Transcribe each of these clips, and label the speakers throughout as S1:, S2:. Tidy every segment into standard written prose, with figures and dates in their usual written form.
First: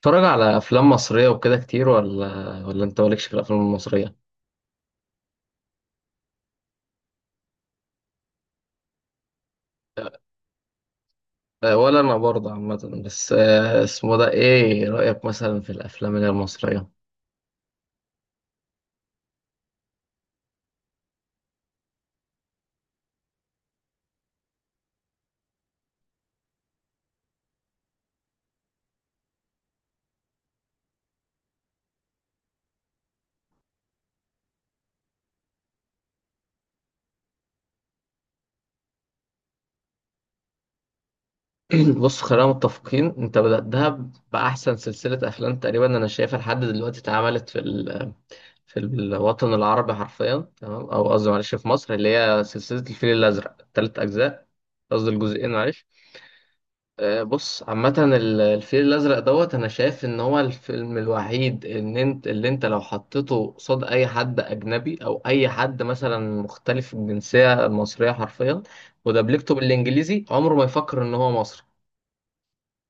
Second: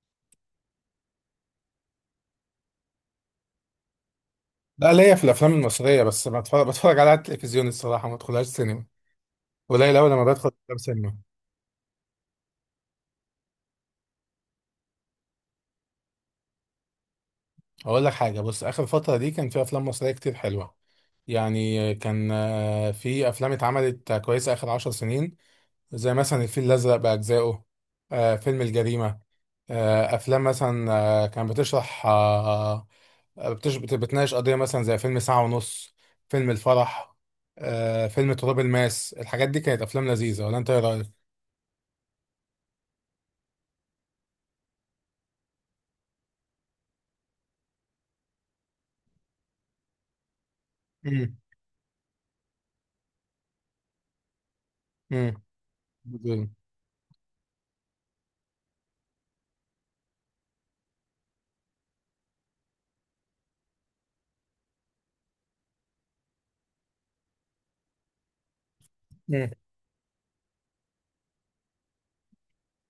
S1: بتتفرج على افلام مصريه وكده كتير ولا انت مالكش في الافلام المصريه.
S2: لا، ليا في الافلام المصريه بس ما بتفرج على التلفزيون الصراحه، ما ادخلهاش سينما. قليل قوي لما بدخل افلام سينما.
S1: ولا انا برضه عامه بس اسمه ده ايه رايك مثلا في الافلام اللي هي المصريه؟
S2: اقول لك حاجه، بص، اخر فتره دي كان في افلام مصريه كتير حلوه. يعني كان في افلام اتعملت كويسه اخر عشر سنين، زي مثلا الفيل الازرق باجزائه، فيلم الجريمه، افلام مثلا، آه، كان بتشرح آه، آه، بتش- بت- بتناقش قضيه مثلا زي فيلم ساعه ونص، فيلم الفرح، فيلم تراب الماس. الحاجات دي كانت افلام لذيذه، ولا انت ايه رايك؟
S1: بص خلينا متفقين انت بداتها باحسن سلسله افلام تقريبا انا شايفها لحد دلوقتي اتعملت في الوطن العربي حرفيا، تمام، او قصدي معلش في مصر، اللي هي سلسله الفيل الازرق ثلاث اجزاء. قصدي
S2: مم.
S1: الجزئين معلش.
S2: جدا.
S1: بص عامة الفيل الأزرق دوت، أنا شايف إن هو الفيلم الوحيد إن أنت، اللي أنت لو حطيته قصاد أي حد أجنبي أو أي حد مثلا مختلف الجنسية المصرية حرفيا
S2: مم.
S1: ودبلجته بالإنجليزي، عمره ما يفكر إن هو مصري.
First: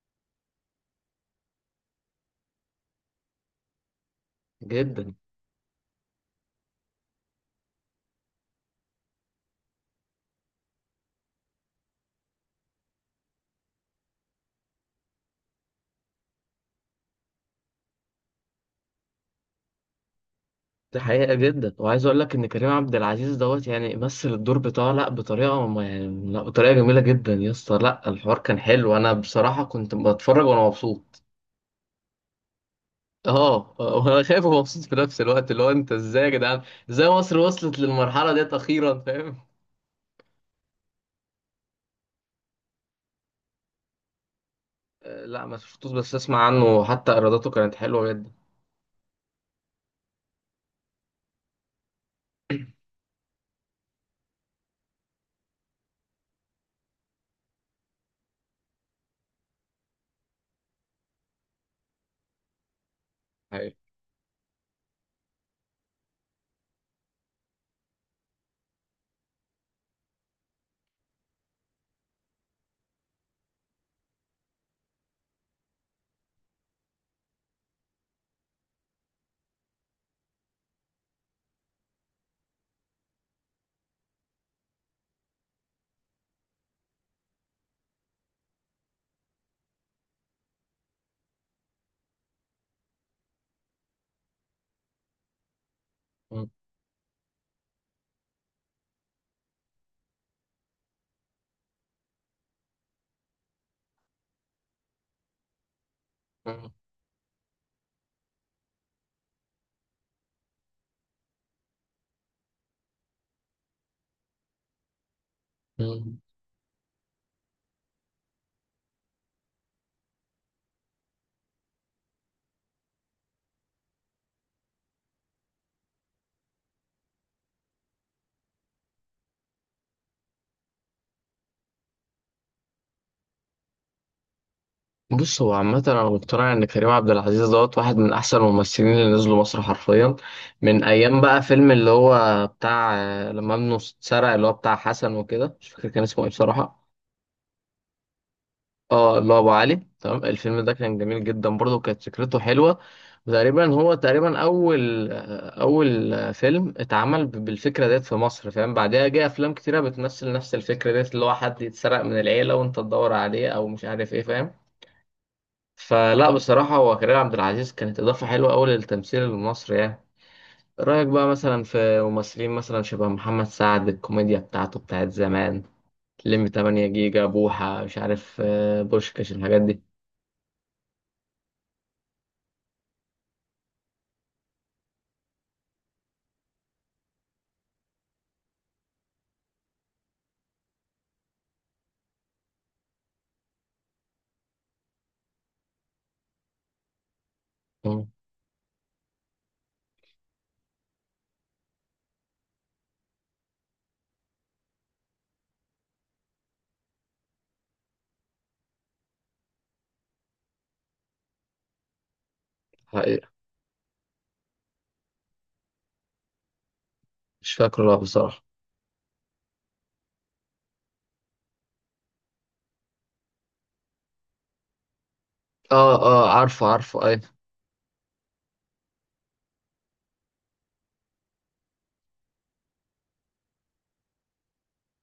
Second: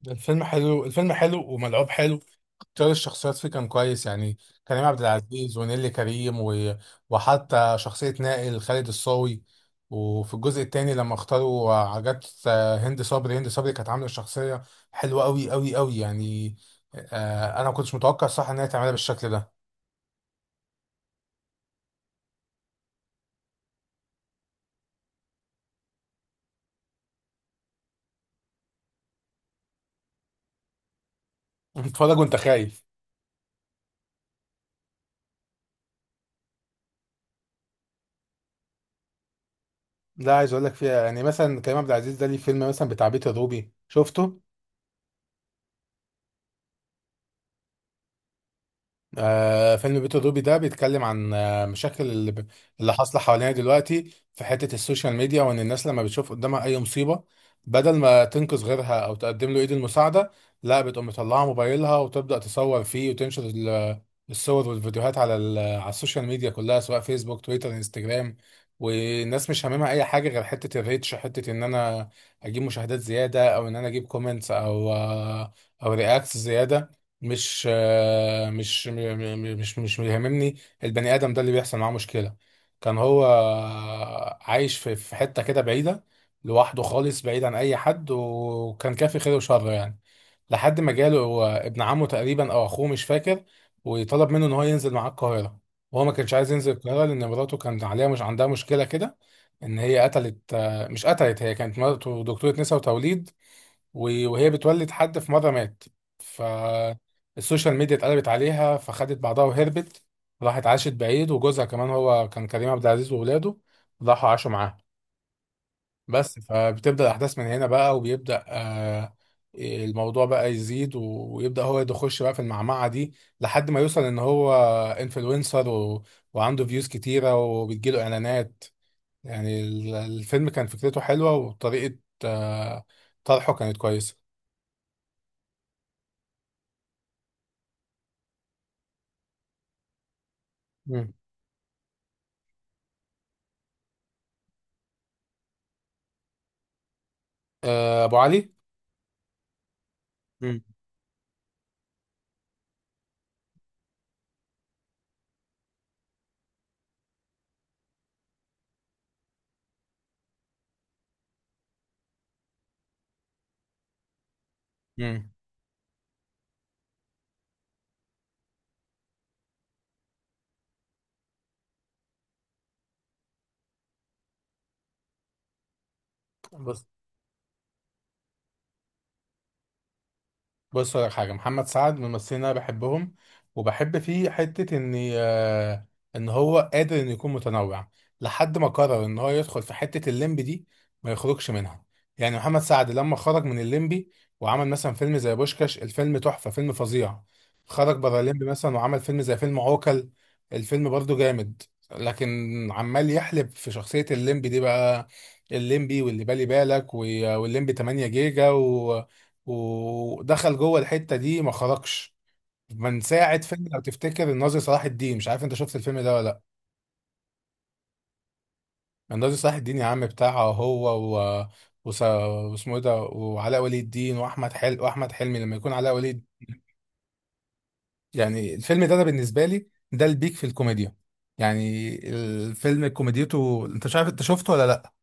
S2: الفيلم حلو، الفيلم حلو وملعوب حلو. اختيار الشخصيات فيه كان كويس يعني، كريم عبد
S1: جدا.
S2: العزيز ونيلي كريم وحتى شخصية نائل، خالد الصاوي. وفي الجزء الثاني لما اختاروا، عجبت. هند صبري كانت عاملة شخصية حلوة قوي قوي قوي يعني. انا ما كنتش متوقع صح ان هي تعملها بالشكل ده.
S1: دي حقيقة. جدا، وعايز أقول لك إن كريم عبد العزيز دوت يعني مثل الدور بتاعه، لأ بطريقة، ما يعني، لأ بطريقة جميلة جدا يا اسطى. لأ الحوار كان حلو، أنا بصراحة كنت بتفرج وأنا مبسوط.
S2: بتتفرج وانت خايف.
S1: اه وانا خايف ومبسوط في نفس الوقت، اللي هو انت ازاي يا جدعان، ازاي مصر وصلت للمرحله ديت اخيرا، فاهم؟
S2: لا، عايز اقول لك فيها يعني، مثلا كريم عبد العزيز ده ليه فيلم مثلا بتاع بيت الروبي، شفته؟
S1: لا ما شفتوش، بس اسمع عنه، حتى ايراداته كانت حلوه جدا.
S2: فيلم بيت الروبي ده بيتكلم عن مشاكل اللي حاصله حوالينا دلوقتي في حته السوشيال ميديا، وان الناس لما بتشوف قدامها اي مصيبه، بدل ما تنقذ غيرها او تقدم له ايد المساعده، لا بتقوم مطلعه موبايلها وتبدا تصور فيه وتنشر
S1: حقيقي.
S2: الصور والفيديوهات على السوشيال ميديا كلها، سواء فيسبوك، تويتر، انستجرام. والناس مش هاممها اي حاجه غير حته الريتش، حته ان انا اجيب مشاهدات زياده، او ان انا اجيب كومنتس، او رياكتس زياده. مش آه، مش م- م- مش مش بيهمني البني ادم ده اللي بيحصل معاه مشكله. كان هو عايش في حته كده بعيده، لوحده خالص، بعيد عن اي حد، وكان كافي خير وشر يعني، لحد ما جاله هو ابن عمه تقريبا او اخوه، مش فاكر. وطلب منه ان هو ينزل معاه القاهره، وهو ما كانش
S1: م-
S2: عايز ينزل القاهره لان مراته كان عليها، مش عندها مشكله كده، ان هي قتلت، مش قتلت، هي كانت مراته دكتوره نساء وتوليد، وهي بتولد حد في مرة مات،
S1: م-
S2: فالسوشيال ميديا اتقلبت عليها، فخدت بعضها وهربت، راحت عاشت بعيد، وجوزها كمان، هو كان كريم عبد العزيز، وولاده راحوا عاشوا معاها.
S1: م.
S2: بس فبتبدأ الأحداث من هنا بقى، وبيبدأ الموضوع بقى يزيد ويبدأ هو يخش بقى في المعمعة دي، لحد ما يوصل إن هو انفلونسر وعنده فيوز كتيرة وبتجيله إعلانات. يعني الفيلم كان فكرته حلوة، وطريقة آه، طرحه كانت كويسة.
S1: بص، هو عامة أنا مقتنع إن كريم عبد العزيز دوت واحد من أحسن الممثلين اللي نزلوا مصر حرفيا، من
S2: مم.
S1: أيام بقى فيلم اللي هو بتاع، لما ابنه اتسرق، اللي هو بتاع حسن وكده، مش فاكر كان اسمه إيه بصراحة.
S2: ابو علي.
S1: اه، الله، ابو علي، تمام. الفيلم
S2: مم.
S1: ده كان جميل جدا برضه وكانت فكرته حلوه. وتقريبا هو تقريبا اول اول فيلم اتعمل بالفكره ديت في مصر، فاهم؟ بعدها جه افلام كتيره بتمثل نفس الفكره ديت، اللي هو حد يتسرق من العيله وانت تدور عليه او مش عارف ايه، فاهم؟
S2: مم.
S1: فلا بصراحه، هو كريم عبد العزيز كانت اضافه حلوه قوي للتمثيل المصري يعني. رايك بقى مثلا في ممثلين مثلا شبه محمد سعد، الكوميديا بتاعته بتاعت زمان، لمي
S2: بس
S1: 8 جيجا، بوحه، مش عارف بوشكاش، الحاجات دي؟
S2: بص لك حاجه، محمد سعد من الممثلين اللي انا بحبهم، وبحب فيه حته ان هو قادر انه يكون متنوع، لحد ما قرر ان هو يدخل في حته الليمبي دي ما يخرجش منها. يعني محمد سعد لما خرج من الليمبي وعمل مثلا فيلم زي بوشكاش، الفيلم تحفه، فيلم فظيع. خرج بره الليمبي مثلا وعمل فيلم زي فيلم عوكل، الفيلم برضه جامد. لكن عمال يحلب في شخصيه الليمبي دي بقى، الليمبي واللي بالي بالك والليمبي 8 جيجا، ودخل جوه الحته دي ما خرجش من
S1: حقيقة.
S2: ساعه فيلم، لو تفتكر الناظر صلاح الدين، مش عارف انت شفت الفيلم ده ولا لا.
S1: مش فاكره لا بصراحة.
S2: الناظر صلاح الدين يا عم بتاعه هو و... واسمه ايه ده، وعلاء ولي الدين، واحمد حلمي، واحمد حلمي لما يكون
S1: اه
S2: علاء ولي.
S1: اه، عارفه عارفه، اي.
S2: يعني الفيلم ده انا بالنسبه لي ده البيك في الكوميديا. يعني الفيلم كوميديته، انت مش عارف انت شفته ولا لا.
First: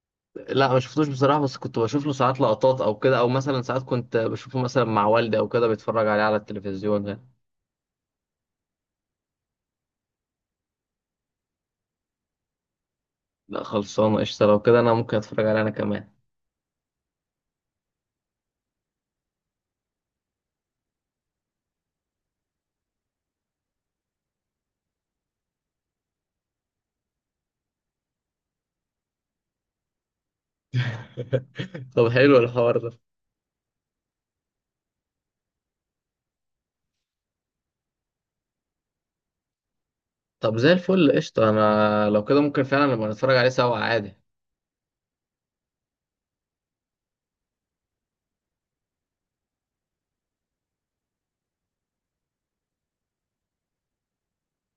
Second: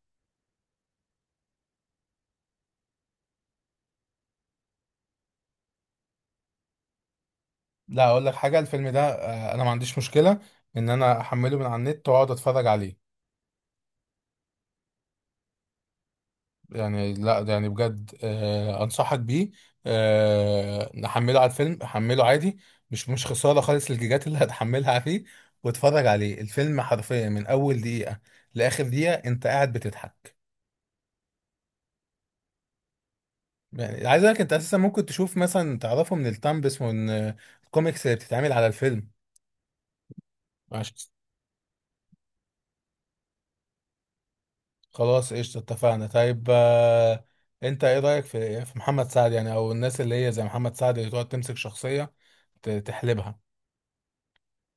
S1: لا ما شفتوش بصراحة، بس كنت بشوف له ساعات لقطات او كده، او مثلا ساعات كنت بشوفه مثلا مع والدي او كده بيتفرج عليه على التلفزيون يعني.
S2: لا، اقول لك حاجه، الفيلم ده انا ما عنديش مشكله ان انا احمله من على النت واقعد اتفرج عليه.
S1: لا خلصانة قشطة، لو كده انا ممكن اتفرج عليه انا كمان.
S2: يعني لا، ده يعني بجد، انصحك بيه. نحمله على الفيلم، حمله عادي، مش خساره خالص الجيجات اللي هتحملها فيه. واتفرج عليه، الفيلم حرفيا من اول دقيقه لاخر دقيقه انت قاعد بتضحك.
S1: طب حلو الحوار ده.
S2: يعني عايز اقول لك، انت اساسا ممكن تشوف مثلا، تعرفه من التامبس ومن الكوميكس اللي بتتعمل على الفيلم.
S1: طب زي
S2: ماشي.
S1: الفل قشطة، انا لو كده ممكن فعلا نبقى نتفرج عليه سوا عادي.
S2: خلاص قشطه، اتفقنا. طيب، انت ايه رايك في في محمد سعد، يعني او الناس اللي هي زي محمد سعد اللي تقعد تمسك شخصيه تحلبها؟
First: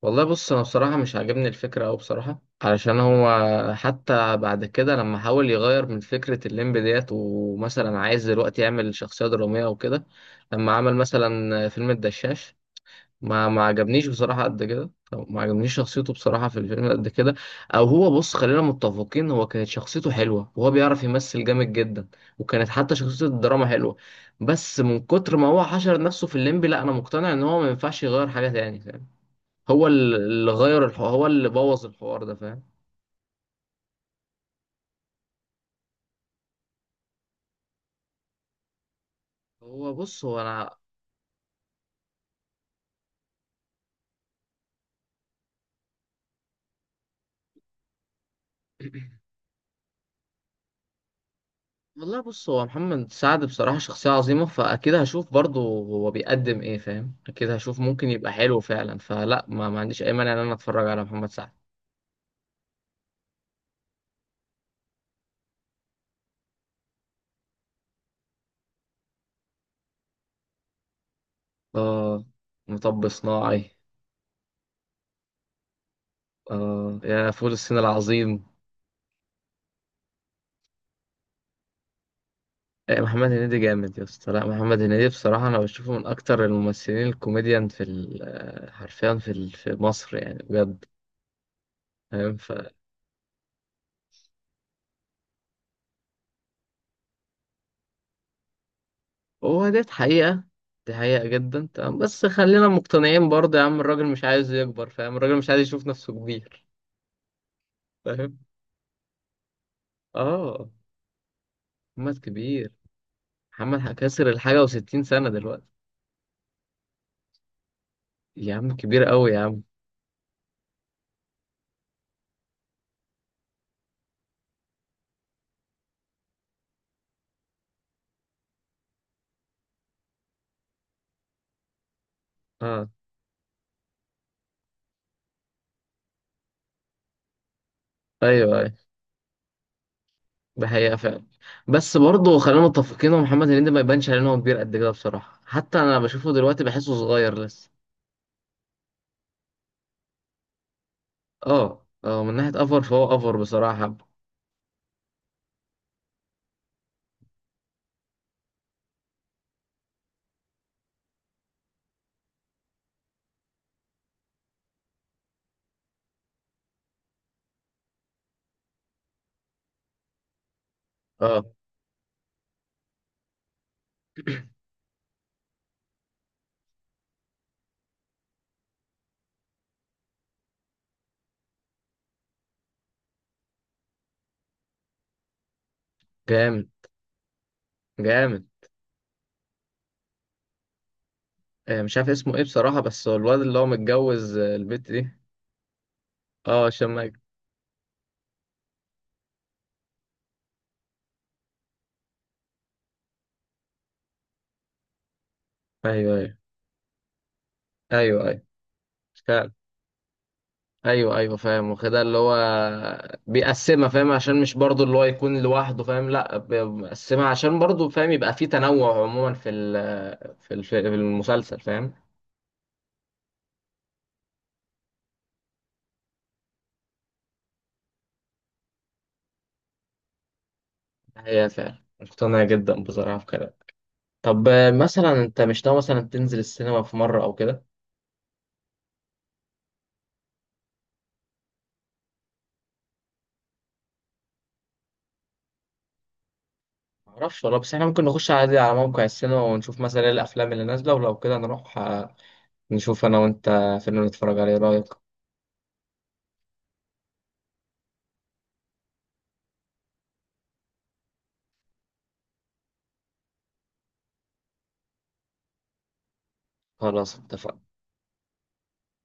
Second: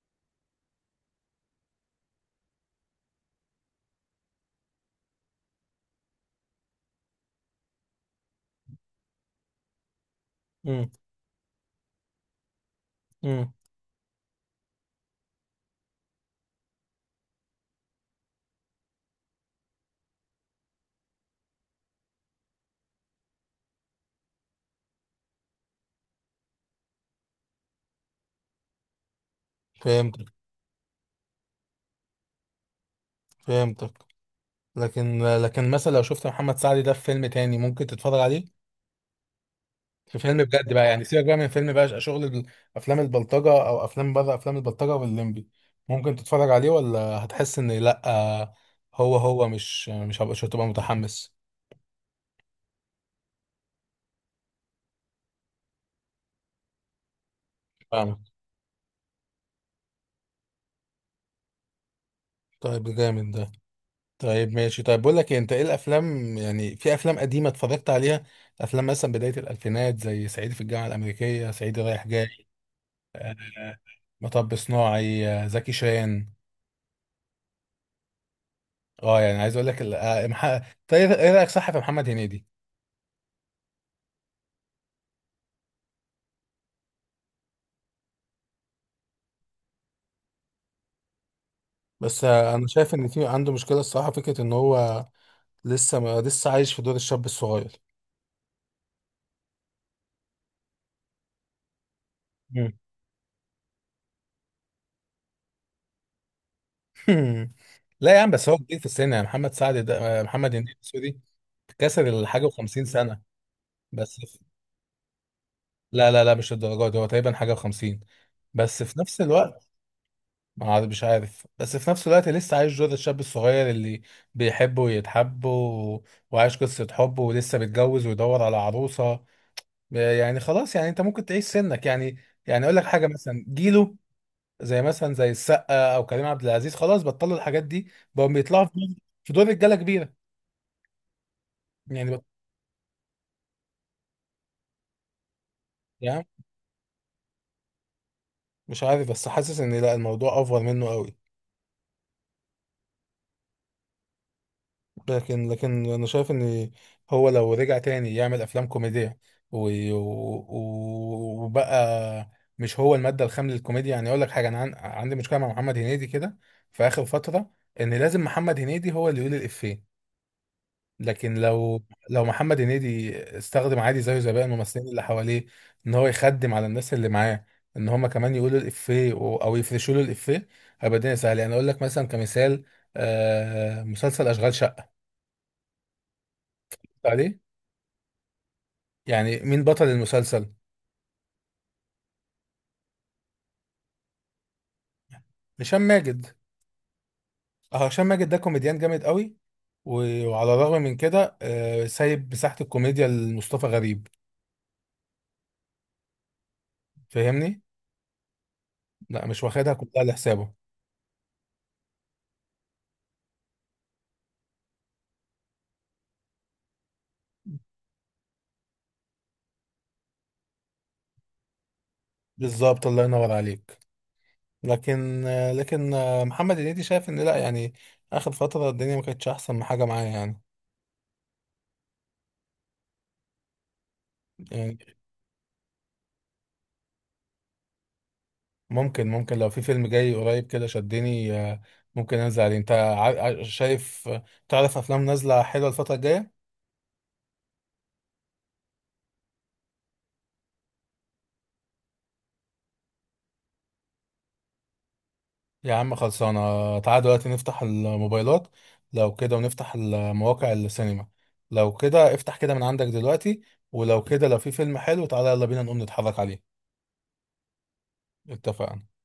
S1: والله بص، انا بصراحه مش عاجبني الفكره أوي بصراحه، علشان هو حتى بعد كده لما حاول يغير من فكره الليمب ديت، ومثلا عايز دلوقتي يعمل شخصيه دراميه وكده، لما
S2: مم.
S1: عمل مثلا فيلم الدشاش، ما
S2: مم.
S1: ما عجبنيش بصراحه قد كده، ما عجبنيش شخصيته بصراحه في الفيلم قد كده. او هو بص، خلينا متفقين، هو كانت شخصيته حلوه وهو بيعرف يمثل جامد جدا، وكانت حتى شخصيه الدراما حلوه، بس من كتر ما هو حشر نفسه في الليمب، لا انا مقتنع ان هو ما ينفعش يغير حاجه تاني. هو
S2: فهمتك.
S1: اللي غير الحوار هو اللي بوظ الحوار ده، فاهم؟
S2: فهمتك. لكن مثلا لو شفت محمد سعد ده في فيلم تاني ممكن تتفرج عليه؟
S1: هو
S2: في
S1: بص هو
S2: فيلم بجد
S1: انا.
S2: بقى، يعني سيبك بقى من فيلم بقى، شغل افلام البلطجة، او افلام بره افلام البلطجة واللمبي، ممكن تتفرج عليه، ولا هتحس ان لا، هو هو مش هتبقى متحمس؟
S1: والله بص، هو محمد سعد بصراحة شخصية عظيمة، فأكيد هشوف برضه هو بيقدم إيه، فاهم؟ أكيد هشوف ممكن
S2: فاهمك.
S1: يبقى حلو فعلا، فلا ما عنديش أي مانع إن أنا أتفرج على محمد سعد.
S2: طيب، ده جامد ده. طيب ماشي، طيب بقول لك إيه، انت ايه الافلام، يعني في افلام قديمة اتفرجت عليها، افلام مثلا بداية الالفينات زي صعيدي في الجامعة الامريكية، صعيدي رايح
S1: آه،
S2: جاي،
S1: مطب
S2: آه،
S1: صناعي.
S2: مطب صناعي، زكي شان.
S1: آه، يا فول الصين العظيم.
S2: اه، يعني عايز اقول لك طيب، إيه رايك صح في محمد هنيدي؟
S1: آه، محمد هنيدي جامد يا اسطى. لا محمد هنيدي بصراحة أنا بشوفه من أكتر الممثلين الكوميديان في ال- آه، حرفيا في مصر يعني، بجد.
S2: بس
S1: فاهم.
S2: انا شايف ان في عنده مشكله الصراحه، فكره ان هو لسه ما لسه عايش في دور الشاب الصغير.
S1: هو ديت حقيقة. دي حقيقة جدا، تمام، بس خلينا
S2: مم.
S1: مقتنعين برضه يا عم، الراجل مش عايز يكبر، فاهم، الراجل مش عايز يشوف نفسه كبير.
S2: لا يا عم،
S1: فاهم.
S2: بس هو كبير في السن، يعني محمد سعد ده، محمد
S1: اه.
S2: هنيدي، سوري، كسر
S1: محمد
S2: الحاجه و50
S1: كبير.
S2: سنه.
S1: محمد
S2: بس
S1: كسر
S2: في-
S1: الحاجة وستين سنة دلوقتي.
S2: لا لا لا، مش الدرجات دي، هو تقريبا حاجه و50.
S1: يا عم
S2: بس في
S1: كبير
S2: نفس
S1: قوي يا عم.
S2: الوقت، ما عاد- مش عارف، بس في نفس الوقت لسه عايش دور الشاب الصغير، اللي بيحب ويتحب وعايش قصة حب، ولسه متجوز، ويدور على عروسة. يعني خلاص، يعني انت ممكن تعيش سنك يعني. يعني اقول لك
S1: اه.
S2: حاجة، مثلا جيله، زي السقا او كريم عبد العزيز، خلاص بطلوا الحاجات دي، بقوا
S1: ايوه
S2: بيطلعوا في
S1: ايوه.
S2: دور، في دور رجالة كبيرة.
S1: ده حقيقة فعلا. بس
S2: يعني بط...
S1: برضه خلينا متفقين ان محمد هنيدي ما يبانش عليه ان هو كبير قد كده بصراحة، حتى انا
S2: يعني
S1: بشوفه دلوقتي بحسه صغير لسه.
S2: مش عارف، بس حاسس ان لا، الموضوع افور منه قوي.
S1: اه اه، من ناحية افر فهو افر بصراحة.
S2: لكن انا شايف ان هو لو رجع تاني يعمل افلام كوميديا وبقى، مش هو الماده الخام للكوميديا. يعني اقول لك حاجه، انا عندي مشكله مع محمد هنيدي كده في اخر فتره، ان لازم محمد هنيدي هو اللي يقول الافيه، لكن
S1: اه.
S2: لو محمد هنيدي استخدم عادي زيه زي باقي الممثلين اللي حواليه، ان هو يخدم على الناس اللي معاه، ان هم كمان يقولوا الافيه او يفرشوا له الافيه، هيبقى الدنيا سهله. يعني اقول لك مثلا كمثال، مسلسل اشغال شقه
S1: جامد.
S2: عليه.
S1: جامد.
S2: يعني مين بطل المسلسل؟
S1: مش عارف اسمه ايه بصراحة، بس هو الواد اللي هو متجوز البت دي.
S2: هشام ماجد.
S1: اه هشام ماجد.
S2: اه، هشام ماجد ده كوميديان جامد قوي، وعلى الرغم من كده سايب مساحة الكوميديا لمصطفى غريب.
S1: ايوه ايوه.
S2: فاهمني؟
S1: ايوه ايوه
S2: لا، مش
S1: فعلا.
S2: واخدها كلها لحسابه.
S1: ايوه ايوه فاهم، واخدها اللي هو بيقسمها، فاهم، عشان مش برضه اللي هو يكون لوحده، فاهم، لا بيقسمها عشان برضه فاهم يبقى في تنوع عموما في ال- في الف- في المسلسل، فاهم.
S2: بالظبط، الله ينور عليك. لكن آه، لكن آه، محمد هنيدي شايف ان لا يعني، اخر فترة الدنيا ما كانتش احسن حاجة معايا يعني.
S1: هي فعلا مقتنع جدا بصراحة في كده. طب
S2: يعني
S1: مثلا انت مش ناوي مثلا تنزل السينما في مرة او كده؟
S2: ممكن، لو في فيلم جاي قريب كده شدني، ممكن انزل عليه. انت شايف، تعرف افلام نازلة حلوة الفترة الجاية؟
S1: معرفش والله، بس احنا ممكن نخش عادي على موقع السينما ونشوف مثلا ايه الافلام اللي نازلة، ولو كده نروح، نشوف انا وانت فيلم نتفرج عليه، إيه رأيك؟
S2: يا عم خلصانة، تعال دلوقتي نفتح الموبايلات لو كده، ونفتح المواقع السينما لو كده. افتح كده من عندك دلوقتي، ولو كده، لو في فيلم حلو تعالى، يلا بينا نقوم نتحرك عليه.
S1: خلاص اتفقنا.
S2: اتفقنا.